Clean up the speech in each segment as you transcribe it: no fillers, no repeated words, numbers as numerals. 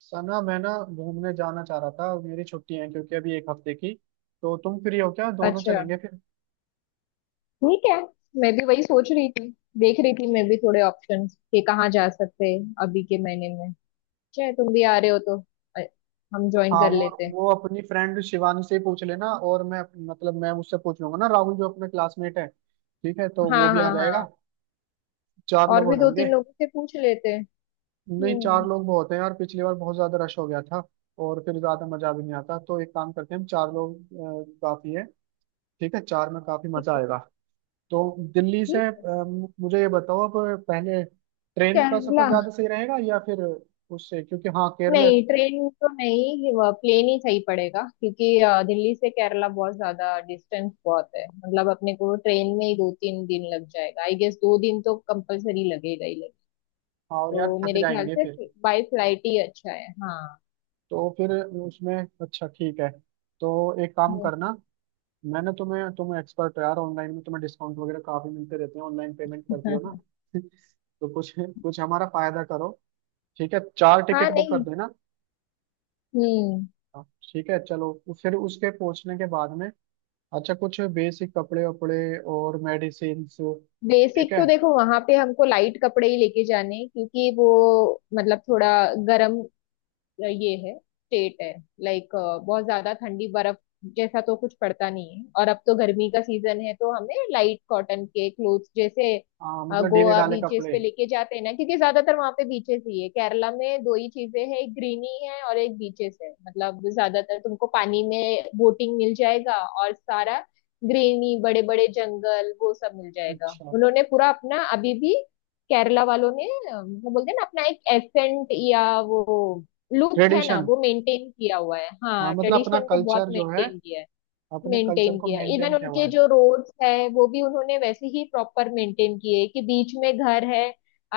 सना, मैं ना घूमने जाना चाह रहा था। मेरी छुट्टी है, क्योंकि अभी 1 हफ्ते की। तो तुम फ्री हो क्या? दोनों अच्छा, चलेंगे फिर। ठीक है। मैं भी वही सोच रही थी, देख रही थी। मैं भी थोड़े ऑप्शंस कि कहाँ जा सकते हैं अभी के महीने में। चाहे तुम भी आ रहे हो तो अ, हम ज्वाइन हाँ कर वो लेते हैं। वो अपनी फ्रेंड शिवानी से ही पूछ लेना। और मैं, मतलब मैं उससे पूछ लूंगा ना, राहुल जो अपना क्लासमेट है। ठीक है, तो हाँ वो भी आ हाँ जाएगा। हाँ, चार और लोग हो भी दो जाएंगे। तीन लोगों से पूछ लेते हैं। नहीं, चार हम्म। लोग बहुत हैं यार, पिछली बार बहुत ज्यादा रश हो गया था। और फिर ज्यादा मजा भी नहीं आता, तो एक काम करते हैं हम 4 लोग काफी है। ठीक है, 4 में काफी ठीक मजा है। आएगा। तो दिल्ली ठीक से है। मुझे ये बताओ अब, पहले ट्रेन का केरला। सफर ज्यादा सही रहेगा या फिर उससे, क्योंकि हाँ केरल। नहीं, ट्रेन तो नहीं, प्लेन ही सही पड़ेगा क्योंकि दिल्ली से केरला बहुत ज्यादा डिस्टेंस बहुत है। मतलब अपने को ट्रेन में ही 2 3 दिन लग जाएगा, आई गेस। 2 दिन तो कंपलसरी लगेगा ही। हाँ, और यार तो थक मेरे ख्याल जाएंगे से फिर। बाई फ्लाइट ही अच्छा है। हाँ। तो फिर उसमें, अच्छा ठीक है। तो एक काम हम्म। करना, मैंने तुम्हें, तुम एक्सपर्ट हो यार ऑनलाइन में, तुम्हें डिस्काउंट वगैरह काफी मिलते रहते हैं। ऑनलाइन पेमेंट करती हो ना तो कुछ कुछ हमारा फायदा करो। ठीक है, चार हाँ, टिकट बुक कर नहीं। देना। हम्म। हाँ, ठीक है चलो। फिर उसके पहुंचने के बाद में, अच्छा कुछ बेसिक कपड़े वपड़े और मेडिसिन। ठीक बेसिक तो है। देखो, वहां पे हमको लाइट कपड़े ही लेके जाने हैं, क्योंकि वो मतलब थोड़ा गर्म ये है, स्टेट है। लाइक बहुत ज्यादा ठंडी बर्फ जैसा तो कुछ पड़ता नहीं है, और अब तो गर्मी का सीजन है, तो हमें लाइट कॉटन के क्लोथ्स जैसे हाँ, मतलब ढीले गोवा ढाले बीचेस कपड़े। पे लेके जाते हैं ना, क्योंकि ज्यादातर वहां पे बीचेस ही है। केरला में दो ही चीजें हैं, एक ग्रीनी है और एक बीचेस है। मतलब ज्यादातर तुमको पानी में बोटिंग मिल जाएगा, और सारा ग्रीनी, बड़े बड़े जंगल वो सब मिल जाएगा। अच्छा उन्होंने पूरा अपना अभी भी केरला वालों ने मतलब बोलते हैं ना अपना एक एसेंट या वो लुक है ना, ट्रेडिशन। वो मेंटेन किया हुआ है। हाँ, हाँ मतलब अपना ट्रेडिशन को बहुत कल्चर जो है, मेंटेन किया है, अपने कल्चर मेंटेन को किया। इवन मेंटेन किया उनके हुआ है। जो रोड्स है, वो भी उन्होंने वैसे ही प्रॉपर मेंटेन किए, कि बीच में घर है,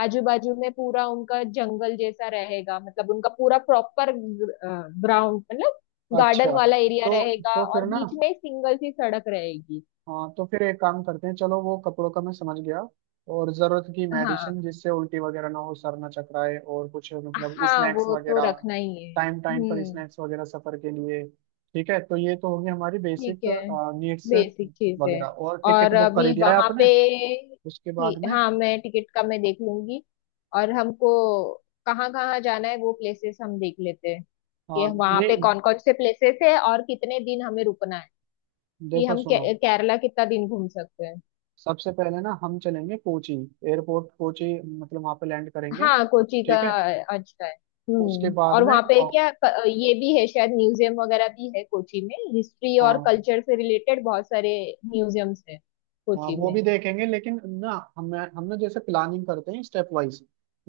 आजू बाजू में पूरा उनका जंगल जैसा रहेगा। मतलब उनका पूरा प्रॉपर ग्राउंड, मतलब गार्डन अच्छा। वाला एरिया तो, रहेगा, तो और फिर ना बीच में एक सिंगल सी सड़क रहेगी। हाँ तो फिर एक काम करते हैं। चलो, वो कपड़ों का मैं समझ गया। और जरूरत की हाँ मेडिसिन, जिससे उल्टी वगैरह ना हो, सर ना चकराए, और कुछ मतलब हाँ, स्नैक्स वो तो वगैरह। रखना ही है। टाइम टाइम पर हम्म। स्नैक्स वगैरह सफर के लिए। ठीक है, तो ये तो होगी हमारी ठीक बेसिक है, नीड्स बेसिक चीजें। वगैरह। और टिकट और बुक कर अभी ही दिया है वहां पे आपने। उसके बाद में, हाँ, मैं टिकट का मैं देख लूंगी। और हमको कहाँ कहाँ जाना है वो प्लेसेस हम देख लेते हैं, हाँ कि वहां पे नहीं, कौन कौन से प्लेसेस है, और कितने दिन हमें रुकना है, कि देखो सुनो, केरला कितना दिन घूम सकते हैं। सबसे पहले ना हम चलेंगे कोची। एयरपोर्ट कोची, मतलब वहां पे लैंड करेंगे। हाँ कोची का ठीक है। अच्छा है। उसके हम्म। बाद और में वहां पे क्या ये भी है शायद। म्यूजियम वगैरह भी है कोची में, हिस्ट्री और हाँ कल्चर से रिलेटेड बहुत सारे म्यूजियम्स है हाँ कोची वो में। भी देखेंगे लेकिन ना, हम ना जैसे प्लानिंग करते हैं स्टेप वाइज।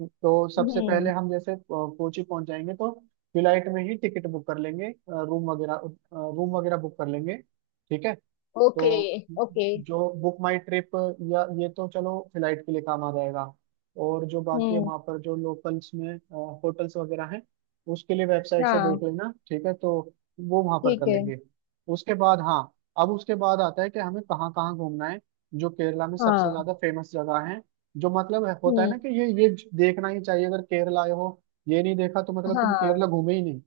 तो सबसे पहले हम्म। हम जैसे कोची पहुंच जाएंगे, तो फ्लाइट में ही टिकट बुक कर लेंगे। रूम वगैरह, रूम वगैरह बुक कर लेंगे। ठीक है। तो ओके। ओके। जो बुक माई ट्रिप या ये, तो चलो फ्लाइट के लिए काम आ जाएगा। और जो बाकी है हम्म। वहाँ पर, जो लोकल्स में होटल्स वगैरह हैं, उसके लिए वेबसाइट से देख हाँ लेना। ठीक है, तो वो वहाँ पर ठीक कर है। लेंगे। उसके बाद, हाँ अब उसके बाद आता है कि हमें कहाँ कहाँ घूमना है। जो केरला में सबसे हाँ। ज्यादा फेमस जगह है, जो मतलब है- होता है हम्म। ना कि ये देखना ही चाहिए अगर केरला आए हो। ये नहीं देखा तो मतलब तुम केरला हाँ। घूमे ही नहीं।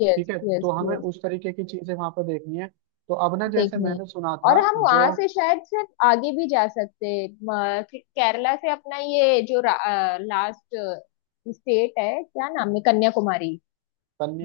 यस ठीक है, यस तो हमें यस, उस तरीके की चीजें वहां पर देखनी है। तो अब ना, जैसे देखनी है। मैंने सुना और था, हम जो वहां से शायद सिर्फ आगे भी जा सकते हैं। केरला से अपना ये जो लास्ट स्टेट है, क्या नाम है, कन्याकुमारी,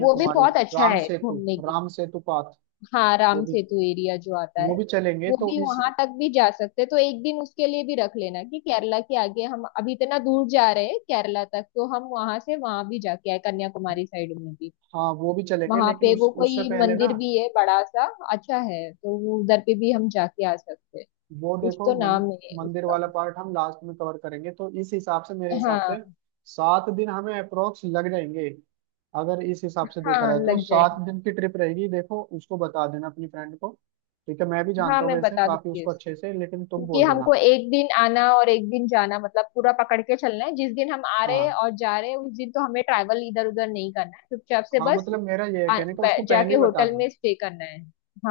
वो भी बहुत अच्छा राम है सेतु, घूमने के लिए। राम सेतु पाथ, हाँ वो राम भी, सेतु एरिया जो आता वो है, भी चलेंगे वो तो भी, इस, वहां तक भी जा सकते हैं। तो एक दिन उसके लिए भी रख लेना, कि केरला के आगे हम अभी इतना दूर जा रहे हैं। केरला तक तो हम वहां से वहां भी जाके आए, कन्याकुमारी साइड में भी। हाँ वो भी चलेंगे। वहां लेकिन पे उस वो उससे कोई पहले ना, मंदिर भी है बड़ा सा, अच्छा है, तो वो उधर पे भी हम जाके आ सकते हैं। वो कुछ देखो तो मन, नाम है मंदिर उसका। वाला पार्ट हम लास्ट में कवर करेंगे। तो इस हिसाब से, मेरे हिसाब से हाँ सात दिन हमें अप्रोक्स लग जाएंगे। अगर इस हिसाब से देखा हाँ, रहे तो लग सात जाएंगे। दिन की ट्रिप रहेगी। देखो उसको बता देना अपनी फ्रेंड को। ठीक है, मैं भी हाँ जानता हूँ मैं वैसे बता काफी दूंगी, उसको अच्छे से, लेकिन तुम क्योंकि बोल हमको देना। एक दिन आना और एक दिन जाना मतलब पूरा पकड़ के चलना है। जिस दिन हम आ रहे हैं हाँ और जा रहे हैं उस दिन तो हमें ट्रैवल इधर उधर नहीं करना है, चुपचाप से हाँ, बस मतलब मेरा ये है कहने का, उसको जाके पहले ही बता होटल में देना। स्टे करना है।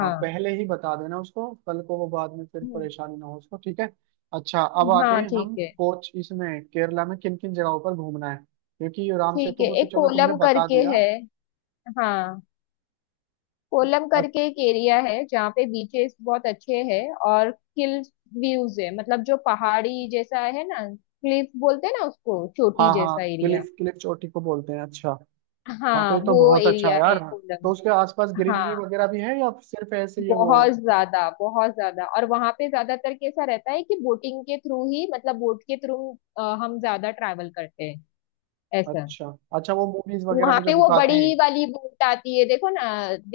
हाँ पहले ही बता देना उसको, कल को वो बाद में फिर हम्म। परेशानी ना हो उसको। ठीक है। अच्छा अब आते हाँ हैं ठीक हम, है। कोच इसमें, केरला में किन किन जगहों पर घूमना है, क्योंकि राम ठीक सेतु है, को तो एक चलो तुमने कोलम बता करके दिया। है। हाँ, कोलम और- करके एक एरिया है जहाँ पे बीचेस बहुत अच्छे हैं, और हिल व्यूज है, मतलब जो पहाड़ी जैसा है ना, क्लिफ बोलते हैं ना उसको, चोटी हाँ हाँ, जैसा एरिया। क्लिफ, क्लिफ चोटी को बोलते हैं, अच्छा। हाँ, तो हाँ ये तो वो बहुत अच्छा एरिया है है यार। कोलम तो में। उसके आसपास ग्रीनरी हाँ वगैरह भी है, या सिर्फ ऐसे ही है वो? बहुत ज्यादा, बहुत ज्यादा। और वहां पे ज्यादातर कैसा रहता है, कि बोटिंग के थ्रू ही, मतलब बोट के थ्रू हम ज्यादा ट्रैवल करते हैं, ऐसा। अच्छा, अच्छा वो मूवीज वगैरह वहां में जो पे वो दिखाते हैं, बड़ी वाली बोट आती है, देखो ना,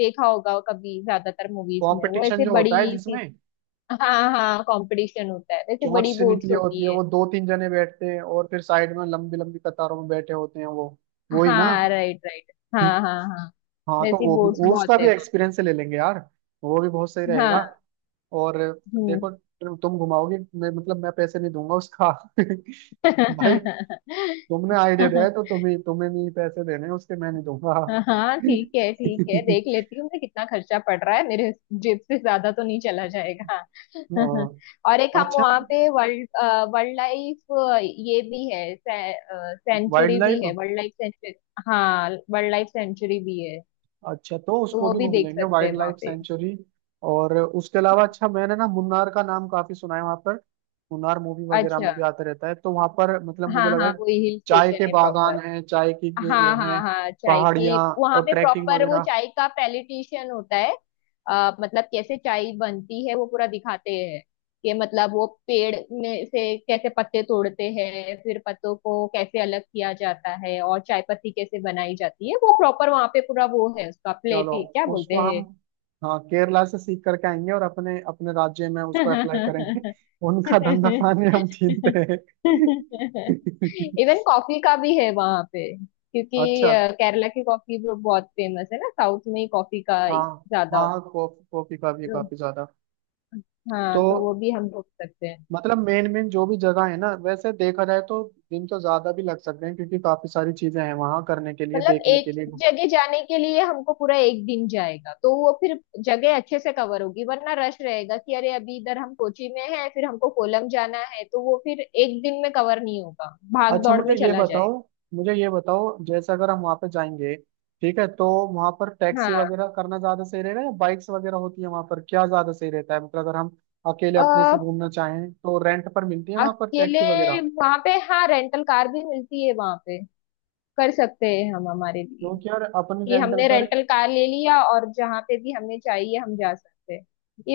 देखा होगा कभी ज्यादातर मूवीज में, वो कॉम्पिटिशन ऐसे जो बड़ी होता है, सी। जिसमें हाँ हाँ, कंपटीशन होता है, वैसे चोंच बड़ी से निकली बोट्स होती है, होती है। वो 2-3 जने बैठते हैं और फिर साइड में लंबी लंबी कतारों में बैठे होते हैं वो ही ना। हाँ राइट राइट, हाँ हाँ हाँ। हाँ, तो वैसी वो भी, बोट्स वो बहुत उसका भी है एक्सपीरियंस ले लेंगे यार। वो भी बहुत सही वहाँ, रहेगा। हाँ। और हम्म। देखो, तुम घुमाओगी, मैं मतलब मैं पैसे नहीं दूंगा उसका भाई, तुमने आइडिया दिया है तो तुम्हें, तुम्हें नहीं, पैसे देने हैं उसके, मैं नहीं दूंगा हाँ हाँ, ठीक है ठीक है, देख लेती हूँ मैं कितना खर्चा पड़ रहा है, मेरे जेब से ज्यादा तो नहीं चला जाएगा। हाँ, और एक हम अच्छा वहाँ पे वर्ल्ड, वर्ल्ड लाइफ ये भी है, वाइल्ड सेंचुरी भी लाइफ। है, वर्ल्ड लाइफ सेंचुरी। हाँ वर्ल्ड लाइफ सेंचुरी भी है, अच्छा, तो तो उसको वो भी भी घूम देख लेंगे, सकते वाइल्ड हैं वहाँ लाइफ पे। सेंचुरी। और उसके अलावा, अच्छा मैंने ना मुन्नार का नाम काफी सुना है, वहां पर मुन्नार मूवी वगैरह में अच्छा। भी आता रहता है। तो वहां पर, मतलब मुझे हाँ लगा हाँ, है वो हिल चाय के स्टेशन है प्रॉपर। बागान हैं, चाय की ये वो हाँ हाँ हैं, हाँ, चाय की पहाड़ियाँ, वहां और पे ट्रैकिंग प्रॉपर वो वगैरह। चाय का पैलिटिशियन होता है। मतलब कैसे चाय बनती है वो पूरा दिखाते हैं, कि मतलब वो पेड़ में से कैसे पत्ते तोड़ते हैं, फिर पत्तों को कैसे अलग किया जाता है, और चाय पत्ती कैसे बनाई जाती है। वो प्रॉपर वहां पे पूरा वो है, उसका चलो, प्लेटी क्या उसको बोलते हम, हाँ केरला से सीख करके आएंगे और अपने अपने राज्य में उसको अप्लाई करेंगे हैं। उनका धंधा पानी हम छीनते हैं इवन कॉफी का भी है वहां पे, क्योंकि अच्छा, केरला की कॉफी भी बहुत फेमस है ना, साउथ में ही कॉफी का हाँ ज्यादा होता हाँ, कॉफी, कॉफी का भी है काफी ज्यादा। हाँ, तो तो वो भी हम रुक सकते हैं। मतलब मेन मेन जो भी जगह है ना, वैसे देखा जाए तो दिन तो ज्यादा भी लग सकते हैं, क्योंकि काफी सारी चीजें हैं वहां करने के लिए, मतलब देखने एक के लिए। जगह जाने के लिए हमको पूरा एक दिन जाएगा, तो वो फिर जगह अच्छे से कवर होगी। वरना रश रहेगा कि अरे अभी इधर हम कोची में हैं, फिर हमको कोलम जाना है, तो वो फिर एक दिन में कवर नहीं होगा, भाग अच्छा दौड़ मुझे में ये चला जाएगा। बताओ, मुझे ये बताओ, जैसे अगर हम वहां पे जाएंगे, ठीक है, तो वहां पर टैक्सी वगैरह करना ज्यादा सही रहेगा या बाइक्स वगैरह होती है वहां पर? क्या ज्यादा सही रहता है, मतलब अगर हम अकेले अपने से हाँ, घूमना चाहें, तो रेंट पर मिलती है वहां पर अकेले टैक्सी वगैरह? वहां पे हाँ, रेंटल कार भी मिलती है वहां पे, कर सकते हैं हम हमारे लिए। क्योंकि यार अपने, कि रेंटल हमने कार रेंटल कार ले लिया और जहाँ पे भी हमें चाहिए हम जा सकते हैं।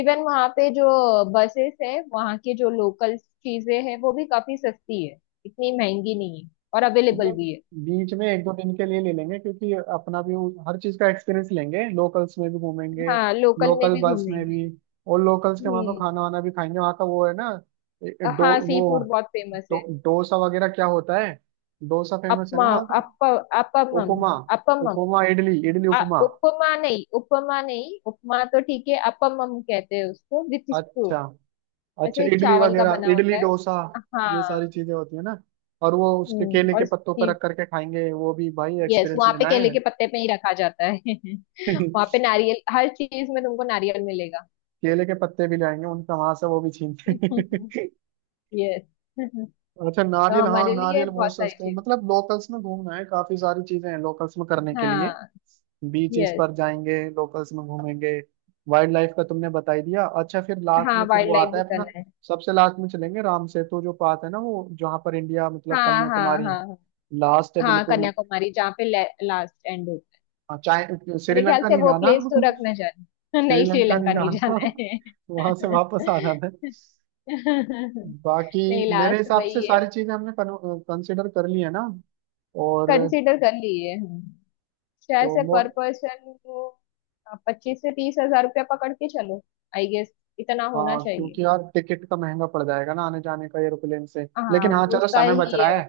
इवन वहां पे जो बसेस है वहां के, जो लोकल चीजें हैं वो भी काफी सस्ती है, इतनी महंगी नहीं है, और अवेलेबल मतलब भी है। बीच में 1-2 दिन के लिए ले लेंगे, क्योंकि अपना भी वो हर चीज का एक्सपीरियंस लेंगे, लोकल्स में भी घूमेंगे, हाँ लोकल में लोकल भी बस में भी। घूमेंगे। और लोकल्स के वहाँ पे हम्म। खाना वाना भी खाएंगे, वहाँ का वो है ना, ए- ए- डो हाँ, सी फूड वो बहुत फेमस है। डोसा वगैरह क्या होता है। डोसा फेमस है ना अपमा, वहाँ का, अप, अपमम, उपमा, अपमम, उपमा इडली, इडली उपमा। उपमा नहीं, उपमा नहीं, उपमा तो ठीक है, अपम हम कहते हैं उसको, विथ स्टू। अच्छा, अच्छा ऐसे इडली चावल का वगैरह, बना इडली होता है। डोसा, ये सारी हाँ। चीजें होती है ना। और वो उसके हम्म। केले के और पत्तों पर रख करके खाएंगे, वो भी भाई यस, एक्सपीरियंस वहां पे लेना केले है के पत्ते पे ही रखा जाता है। वहां पे नारियल, हर चीज में तुमको नारियल मिलेगा। केले के पत्ते भी लाएंगे उनका वहां से, वो भी छीन के यस। अच्छा तो नारियल, हाँ हमारे लिए नारियल बहुत बहुत सारी सस्ते हैं। चीज, मतलब लोकल्स में घूमना है, काफी सारी चीजें हैं लोकल्स में करने के लिए। हाँ। Beaches yes. पर जाएंगे, लोकल्स में घूमेंगे, वाइल्ड लाइफ का तुमने बता ही दिया। अच्छा फिर लास्ट हाँ में फिर वाइल्ड वो लाइफ आता भी है अपना, करना है। सबसे लास्ट में चलेंगे राम सेतु जो पास है ना, वो जहाँ पर इंडिया मतलब, हाँ हाँ कन्याकुमारी हाँ हाँ। लास्ट है हाँ, बिल्कुल। कन्याकुमारी जहाँ पे लास्ट एंड होता है। हाँ, चाहे मेरे ख्याल श्रीलंका से नहीं वो जाना प्लेस तो रख ना जाना। नहीं, श्रीलंका नहीं श्रीलंका नहीं जाना, जाना है। वहां से वापस आ जाना है। बाकी नहीं, मेरे लास्ट हिसाब से वही है। सारी चीजें हमने कंसिडर कर ली है ना। और कंसिडर कर लिए हम। शायद तो से मो, पर पर्सन 25 से 30 हज़ार रुपया पकड़ के चलो, आई गेस, इतना होना हाँ चाहिए। क्योंकि यार टिकट का महंगा पड़ जाएगा ना आने जाने का, एरोप्लेन से। हाँ लेकिन हाँ, चलो उसका समय बच ही, रहा है,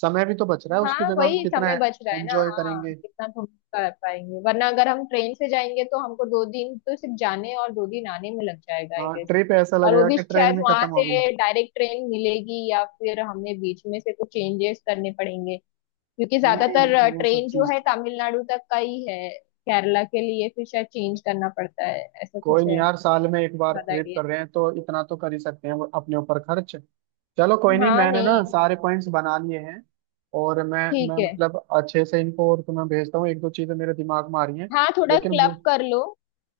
समय भी तो बच रहा है। उसकी हाँ जगह हम वही कितना समय बच रहा है ना। एंजॉय हाँ करेंगे। कितना हम कर पाएंगे, वरना अगर हम ट्रेन से जाएंगे तो हमको 2 दिन तो सिर्फ जाने और 2 दिन आने में लग जाएगा, आई हाँ गेस। ट्रिप ऐसा और वो लगेगा भी कि ट्रेन शायद भी वहां खत्म हो गई। से डायरेक्ट ट्रेन मिलेगी या फिर हमें बीच में से कुछ चेंजेस करने पड़ेंगे, क्योंकि नहीं ज्यादातर नहीं, वो सब ट्रेन जो चीज, है तमिलनाडु तक का ही है, केरला के लिए फिर शायद चेंज करना पड़ता है, ऐसा कोई कुछ नहीं है। यार, साल में 1 बार ज्यादा ट्रिप आइडिया कर रहे हैं, तो इतना तो कर ही सकते हैं अपने ऊपर खर्च। चलो कोई नहीं। नहीं, हाँ मैंने नहीं, ना सारे पॉइंट्स बना लिए हैं। और मैं ठीक है। मतलब अच्छे से इनको, और तुम्हें भेजता हूँ, 1-2 चीजें मेरे दिमाग में आ रही हैं। हाँ थोड़ा लेकिन क्लब मु-, कर लो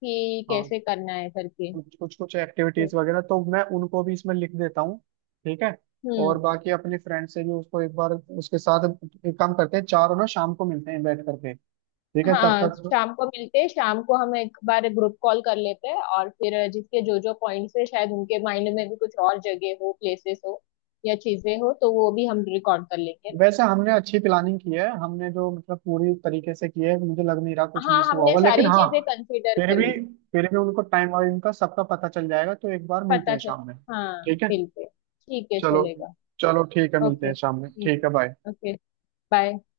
कि हाँ कैसे करना है करके। कुछ कुछ कुछ एक्टिविटीज वगैरह तो मैं उनको भी इसमें लिख देता हूँ। ठीक है, और हम्म। बाकी अपने फ्रेंड से भी उसको 1 बार, उसके साथ एक काम करते हैं, चारों ना शाम को मिलते हैं बैठ करके। ठीक है, तब हाँ तक, शाम को मिलते हैं, शाम को हम एक बार ग्रुप कॉल कर लेते हैं, और फिर जिसके जो जो पॉइंट्स है, शायद उनके माइंड में भी कुछ और जगह हो, प्लेसेस हो या चीजें हो, तो वो भी हम रिकॉर्ड कर लेंगे। वैसे हमने अच्छी प्लानिंग की है, हमने जो मतलब पूरी तरीके से की है, मुझे लग नहीं रहा कुछ हाँ मिस हुआ हमने होगा। लेकिन सारी हाँ, चीजें कंसिडर फिर भी, करी है। फिर भी उनको टाइम और इनका सबका पता चल जाएगा। तो 1 बार मिलते पता हैं चल। शाम में, हाँ ठीक है। बिल्कुल ठीक है, चलो, चलेगा। चलो ठीक है, मिलते ओके, हैं शाम में, ठीक है बाय। Hmm, okay, bye.